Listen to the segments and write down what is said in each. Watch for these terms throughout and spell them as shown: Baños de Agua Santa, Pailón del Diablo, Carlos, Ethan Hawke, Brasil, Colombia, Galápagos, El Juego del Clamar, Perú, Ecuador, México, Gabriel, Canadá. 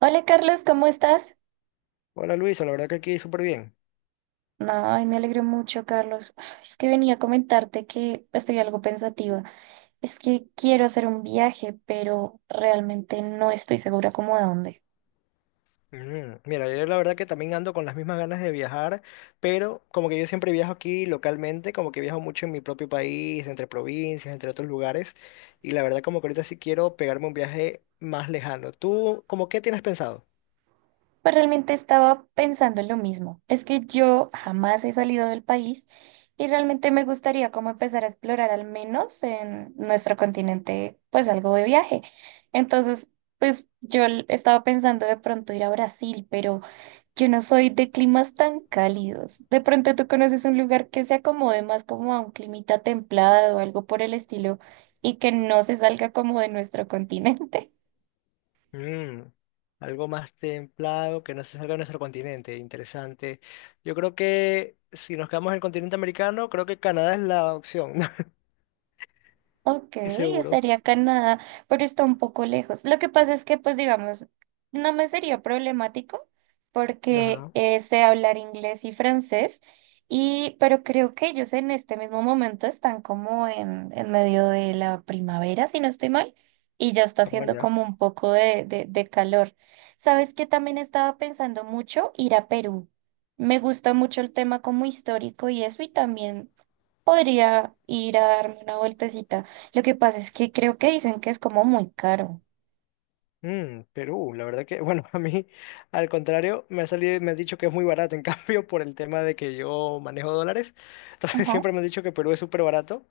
Hola Carlos, ¿cómo estás? Hola Luisa, la verdad que aquí súper bien. No, ay, me alegro mucho, Carlos. Ay, es que venía a comentarte que estoy algo pensativa. Es que quiero hacer un viaje, pero realmente no estoy segura como a dónde. Mira, yo la verdad que también ando con las mismas ganas de viajar, pero como que yo siempre viajo aquí localmente, como que viajo mucho en mi propio país, entre provincias, entre otros lugares, y la verdad como que ahorita sí quiero pegarme un viaje más lejano. ¿Tú, como qué tienes pensado? Pues realmente estaba pensando en lo mismo. Es que yo jamás he salido del país y realmente me gustaría como empezar a explorar al menos en nuestro continente, pues algo de viaje. Entonces, pues estaba pensando de pronto ir a Brasil, pero yo no soy de climas tan cálidos. De pronto tú conoces un lugar que se acomode más como a un climita templado o algo por el estilo y que no se salga como de nuestro continente. Mm, Algo más templado, que no se salga de nuestro continente, interesante. Yo creo que si nos quedamos en el continente americano, creo que Canadá es la opción, no Ok, estoy seguro. sería Canadá, pero está un poco lejos. Lo que pasa es que, pues digamos, no me sería problemático porque Ajá. Sé hablar inglés y francés, y, pero creo que ellos en este mismo momento están como en medio de la primavera, si no estoy mal, y ya está Ah, haciendo ya. como un poco de calor. ¿Sabes? Que También estaba pensando mucho ir a Perú. Me gusta mucho el tema como histórico y eso, y también podría ir a darme una vueltecita. Lo que pasa es que creo que dicen que es como muy caro. Perú, la verdad que, bueno, a mí, al contrario, me ha salido, me han dicho que es muy barato, en cambio, por el tema de que yo manejo dólares, entonces Ajá. siempre me han dicho que Perú es súper barato,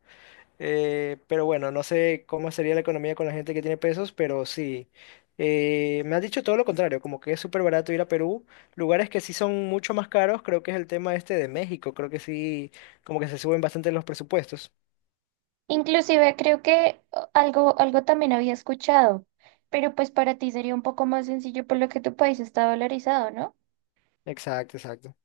pero bueno, no sé cómo sería la economía con la gente que tiene pesos, pero sí, me han dicho todo lo contrario, como que es súper barato ir a Perú, lugares que sí son mucho más caros, creo que es el tema este de México, creo que sí, como que se suben bastante los presupuestos. Inclusive creo que algo también había escuchado, pero pues para ti sería un poco más sencillo por lo que tu país está dolarizado, ¿no? Exacto, exacto.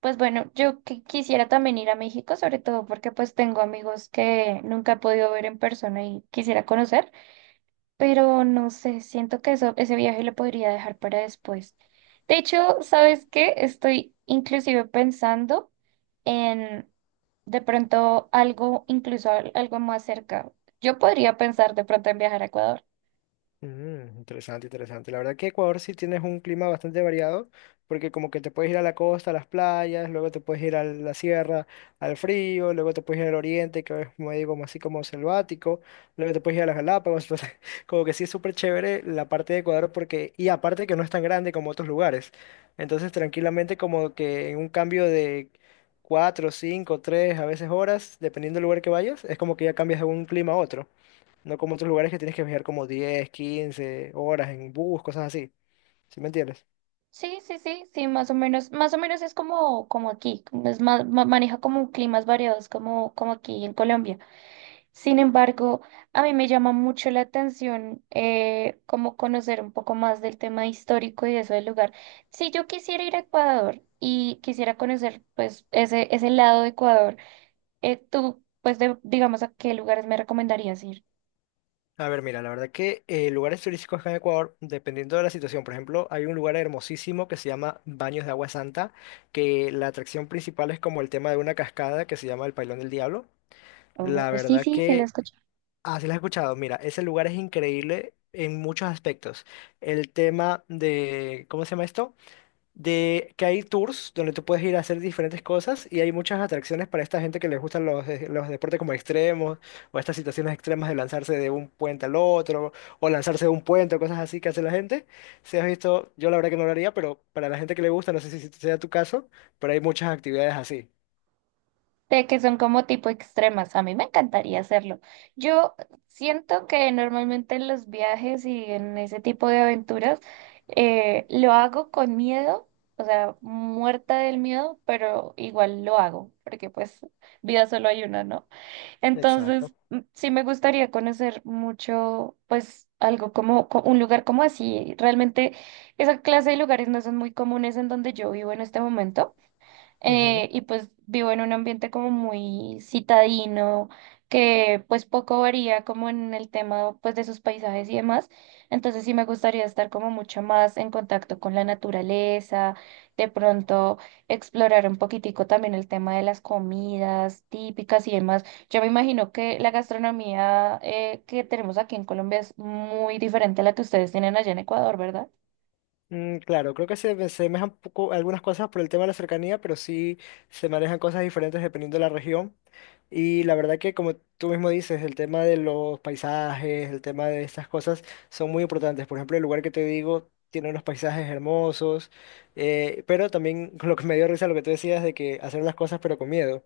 Pues bueno, quisiera también ir a México, sobre todo porque pues tengo amigos que nunca he podido ver en persona y quisiera conocer. Pero no sé, siento que ese viaje lo podría dejar para después. De hecho, ¿sabes qué? Estoy inclusive pensando en de pronto algo, incluso algo más cerca. Yo podría pensar de pronto en viajar a Ecuador. Interesante, interesante. La verdad que Ecuador sí tienes un clima bastante variado, porque como que te puedes ir a la costa, a las playas, luego te puedes ir a la sierra, al frío, luego te puedes ir al oriente, que es como digo, como así como selvático, luego te puedes ir a las Galápagos, entonces como que sí es súper chévere la parte de Ecuador porque, y aparte que no es tan grande como otros lugares. Entonces tranquilamente como que en un cambio de cuatro, cinco, tres, a veces horas, dependiendo del lugar que vayas, es como que ya cambias de un clima a otro. No como otros lugares que tienes que viajar como 10 15 horas en bus, cosas así. ¿Sí me entiendes? Sí, sí, sí, sí, más o menos es como, como aquí, como es más, maneja como climas variados como, como aquí en Colombia. Sin embargo, a mí me llama mucho la atención como conocer un poco más del tema histórico y de eso del lugar. Si yo quisiera ir a Ecuador y quisiera conocer pues ese lado de Ecuador, tú pues digamos a qué lugares me recomendarías ir. A ver, mira, la verdad que lugares turísticos acá en Ecuador, dependiendo de la situación, por ejemplo, hay un lugar hermosísimo que se llama Baños de Agua Santa, que la atracción principal es como el tema de una cascada que se llama el Pailón del Diablo. Oh, La sí, verdad sí, se lo que, escucho. así lo has escuchado, mira, ese lugar es increíble en muchos aspectos. El tema de, ¿cómo se llama esto? De que hay tours donde tú puedes ir a hacer diferentes cosas y hay muchas atracciones para esta gente que les gustan los, los deportes como extremos o estas situaciones extremas de lanzarse de un puente al otro o lanzarse de un puente o cosas así que hace la gente. Si has visto, yo la verdad que no lo haría, pero para la gente que le gusta, no sé si sea tu caso, pero hay muchas actividades así. De que son como tipo extremas. A mí me encantaría hacerlo. Yo siento que normalmente en los viajes y en ese tipo de aventuras lo hago con miedo, o sea, muerta del miedo, pero igual lo hago, porque pues vida solo hay una, ¿no? Entonces, Exacto. mm, sí me gustaría conocer mucho, pues algo como un lugar como así. Realmente esa clase de lugares no son muy comunes en donde yo vivo en este momento, y pues vivo en un ambiente como muy citadino, que pues poco varía como en el tema pues de sus paisajes y demás. Entonces sí me gustaría estar como mucho más en contacto con la naturaleza, de pronto explorar un poquitico también el tema de las comidas típicas y demás. Yo me imagino que la gastronomía que tenemos aquí en Colombia es muy diferente a la que ustedes tienen allá en Ecuador, ¿verdad? Claro, creo que se me un poco algunas cosas por el tema de la cercanía, pero sí se manejan cosas diferentes dependiendo de la región. Y la verdad que como tú mismo dices, el tema de los paisajes, el tema de estas cosas son muy importantes. Por ejemplo, el lugar que te digo tiene unos paisajes hermosos, pero también lo que me dio risa lo que tú decías de que hacer las cosas pero con miedo.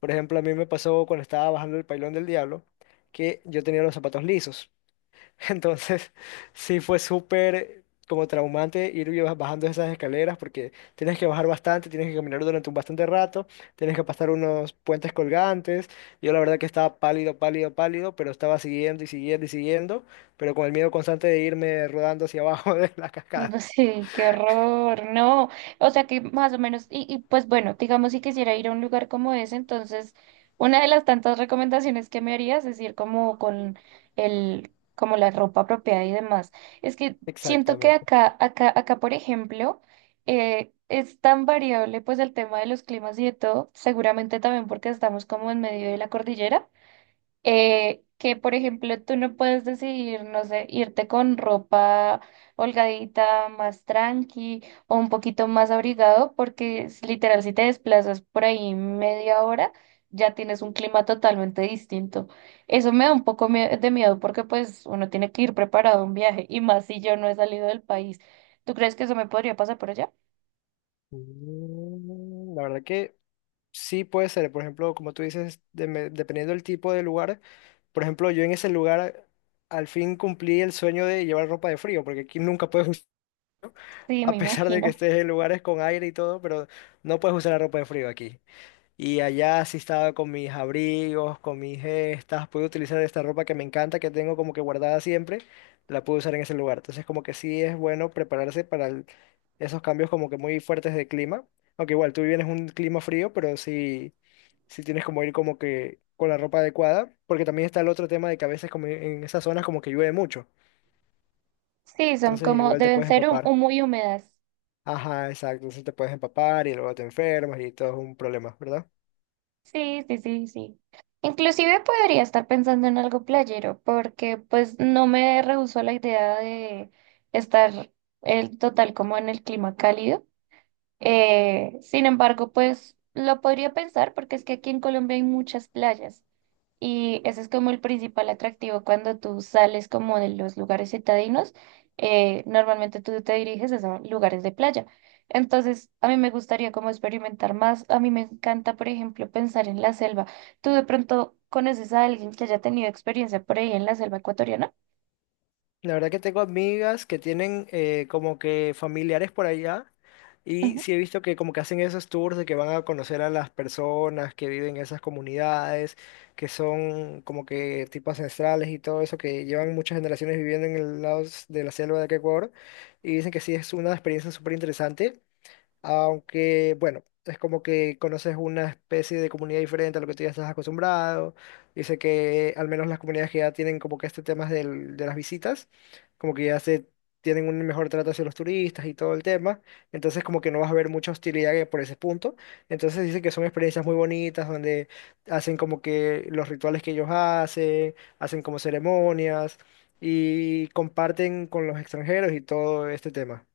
Por ejemplo, a mí me pasó cuando estaba bajando el Pailón del Diablo que yo tenía los zapatos lisos. Entonces, sí fue súper como traumante ir y bajando esas escaleras porque tienes que bajar bastante, tienes que caminar durante un bastante rato, tienes que pasar unos puentes colgantes. Yo la verdad que estaba pálido, pálido, pálido, pero estaba siguiendo y siguiendo y siguiendo, pero con el miedo constante de irme rodando hacia abajo de la cascada. No sé, qué horror, no. O sea que más o menos, y pues bueno, digamos si quisiera ir a un lugar como ese, entonces una de las tantas recomendaciones que me harías es ir como con el, como la ropa apropiada y demás. Es que siento que Exactamente. Acá, por ejemplo, es tan variable pues el tema de los climas y de todo, seguramente también porque estamos como en medio de la cordillera que, por ejemplo, tú no puedes decidir, no sé, irte con ropa holgadita, más tranqui o un poquito más abrigado, porque es literal, si te desplazas por ahí media hora, ya tienes un clima totalmente distinto. Eso me da un poco de miedo porque pues uno tiene que ir preparado a un viaje y más si yo no he salido del país. ¿Tú crees que eso me podría pasar por allá? La verdad que sí, puede ser. Por ejemplo, como tú dices, dependiendo del tipo de lugar. Por ejemplo, yo en ese lugar al fin cumplí el sueño de llevar ropa de frío, porque aquí nunca puedes, Sí, a me pesar de que imagino. estés en lugares con aire y todo, pero no puedes usar la ropa de frío aquí. Y allá sí estaba con mis abrigos, con mis gestas, pude utilizar esta ropa que me encanta, que tengo como que guardada siempre, la pude usar en ese lugar. Entonces como que sí es bueno prepararse para esos cambios como que muy fuertes de clima. Aunque igual tú vienes un clima frío, pero sí, sí tienes como ir como que con la ropa adecuada, porque también está el otro tema de que a veces como en esas zonas como que llueve mucho. Sí, son Entonces como, igual te deben puedes ser empapar. muy húmedas. Ajá, exacto, entonces te puedes empapar y luego te enfermas y todo es un problema, ¿verdad? Sí, sí, sí, sí. Inclusive podría estar pensando en algo playero, porque pues no me rehusó la idea de estar el total como en el clima cálido. Sin embargo, pues lo podría pensar porque es que aquí en Colombia hay muchas playas. Y ese es como el principal atractivo cuando tú sales como de los lugares citadinos. Eh, normalmente tú te diriges es a lugares de playa. Entonces, a mí me gustaría como experimentar más. A mí me encanta, por ejemplo, pensar en la selva. ¿Tú de pronto conoces a alguien que haya tenido experiencia por ahí en la selva ecuatoriana? La verdad que tengo amigas que tienen como que familiares por allá y sí he visto que como que hacen esos tours de que van a conocer a las personas que viven en esas comunidades, que son como que tipo ancestrales y todo eso, que llevan muchas generaciones viviendo en el lado de la selva de acá Ecuador y dicen que sí es una experiencia súper interesante. Aunque, bueno, es como que conoces una especie de comunidad diferente a lo que tú ya estás acostumbrado. Dice que al menos las comunidades que ya tienen como que este tema de las visitas, como que ya se tienen un mejor trato hacia los turistas y todo el tema. Entonces como que no vas a ver mucha hostilidad por ese punto. Entonces dice que son experiencias muy bonitas donde hacen como que los rituales que ellos hacen, hacen como ceremonias y comparten con los extranjeros y todo este tema.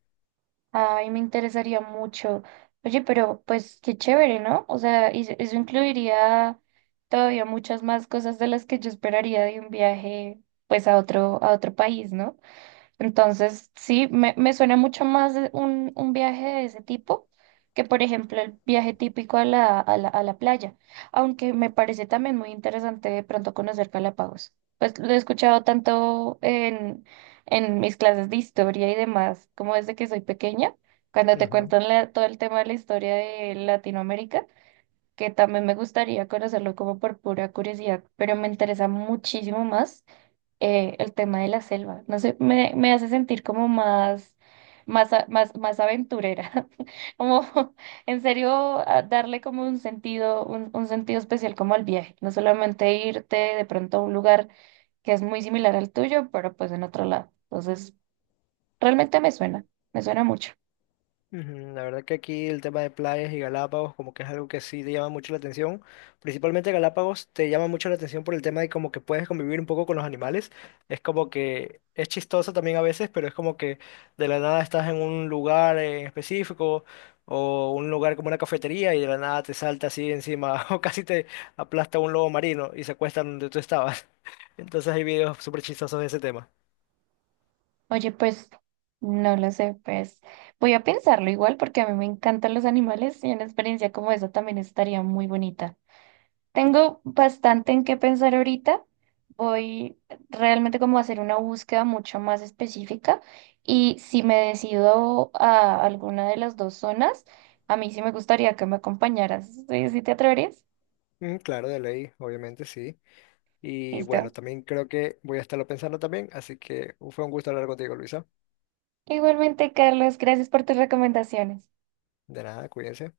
Ay, me interesaría mucho. Oye, pero pues qué chévere, ¿no? O sea, y eso incluiría todavía muchas más cosas de las que yo esperaría de un viaje, pues a otro país, ¿no? Entonces, sí, me suena mucho más de un viaje de ese tipo que, por ejemplo, el viaje típico a la playa, aunque me parece también muy interesante de pronto conocer Galápagos. Pues lo he escuchado tanto en mis clases de historia y demás, como desde que soy pequeña, cuando te cuentan todo el tema de la historia de Latinoamérica, que también me gustaría conocerlo como por pura curiosidad, pero me interesa muchísimo más el tema de la selva. No sé, me hace sentir como más, más, más, más aventurera. Como en serio a darle como un sentido, un sentido especial como al viaje. No solamente irte de pronto a un lugar que es muy similar al tuyo, pero pues en otro lado. Entonces, realmente me suena mucho. Ujú, la verdad que aquí el tema de playas y Galápagos como que es algo que sí te llama mucho la atención. Principalmente Galápagos te llama mucho la atención por el tema de como que puedes convivir un poco con los animales. Es como que es chistoso también a veces, pero es como que de la nada estás en un lugar en específico o un lugar como una cafetería y de la nada te salta así encima o casi te aplasta un lobo marino y se acuesta donde tú estabas. Entonces hay videos súper chistosos de ese tema. Oye, pues, no lo sé, pues voy a pensarlo igual porque a mí me encantan los animales y una experiencia como esa también estaría muy bonita. Tengo bastante en qué pensar ahorita. Voy realmente como a hacer una búsqueda mucho más específica y si me decido a alguna de las dos zonas, a mí sí me gustaría que me acompañaras. ¿Sí, sí te atreverías? Mm, claro, de ley, obviamente sí. Y bueno, Listo. también creo que voy a estarlo pensando también, así que fue un gusto hablar contigo, Luisa. Igualmente, Carlos, gracias por tus recomendaciones. De nada, cuídense.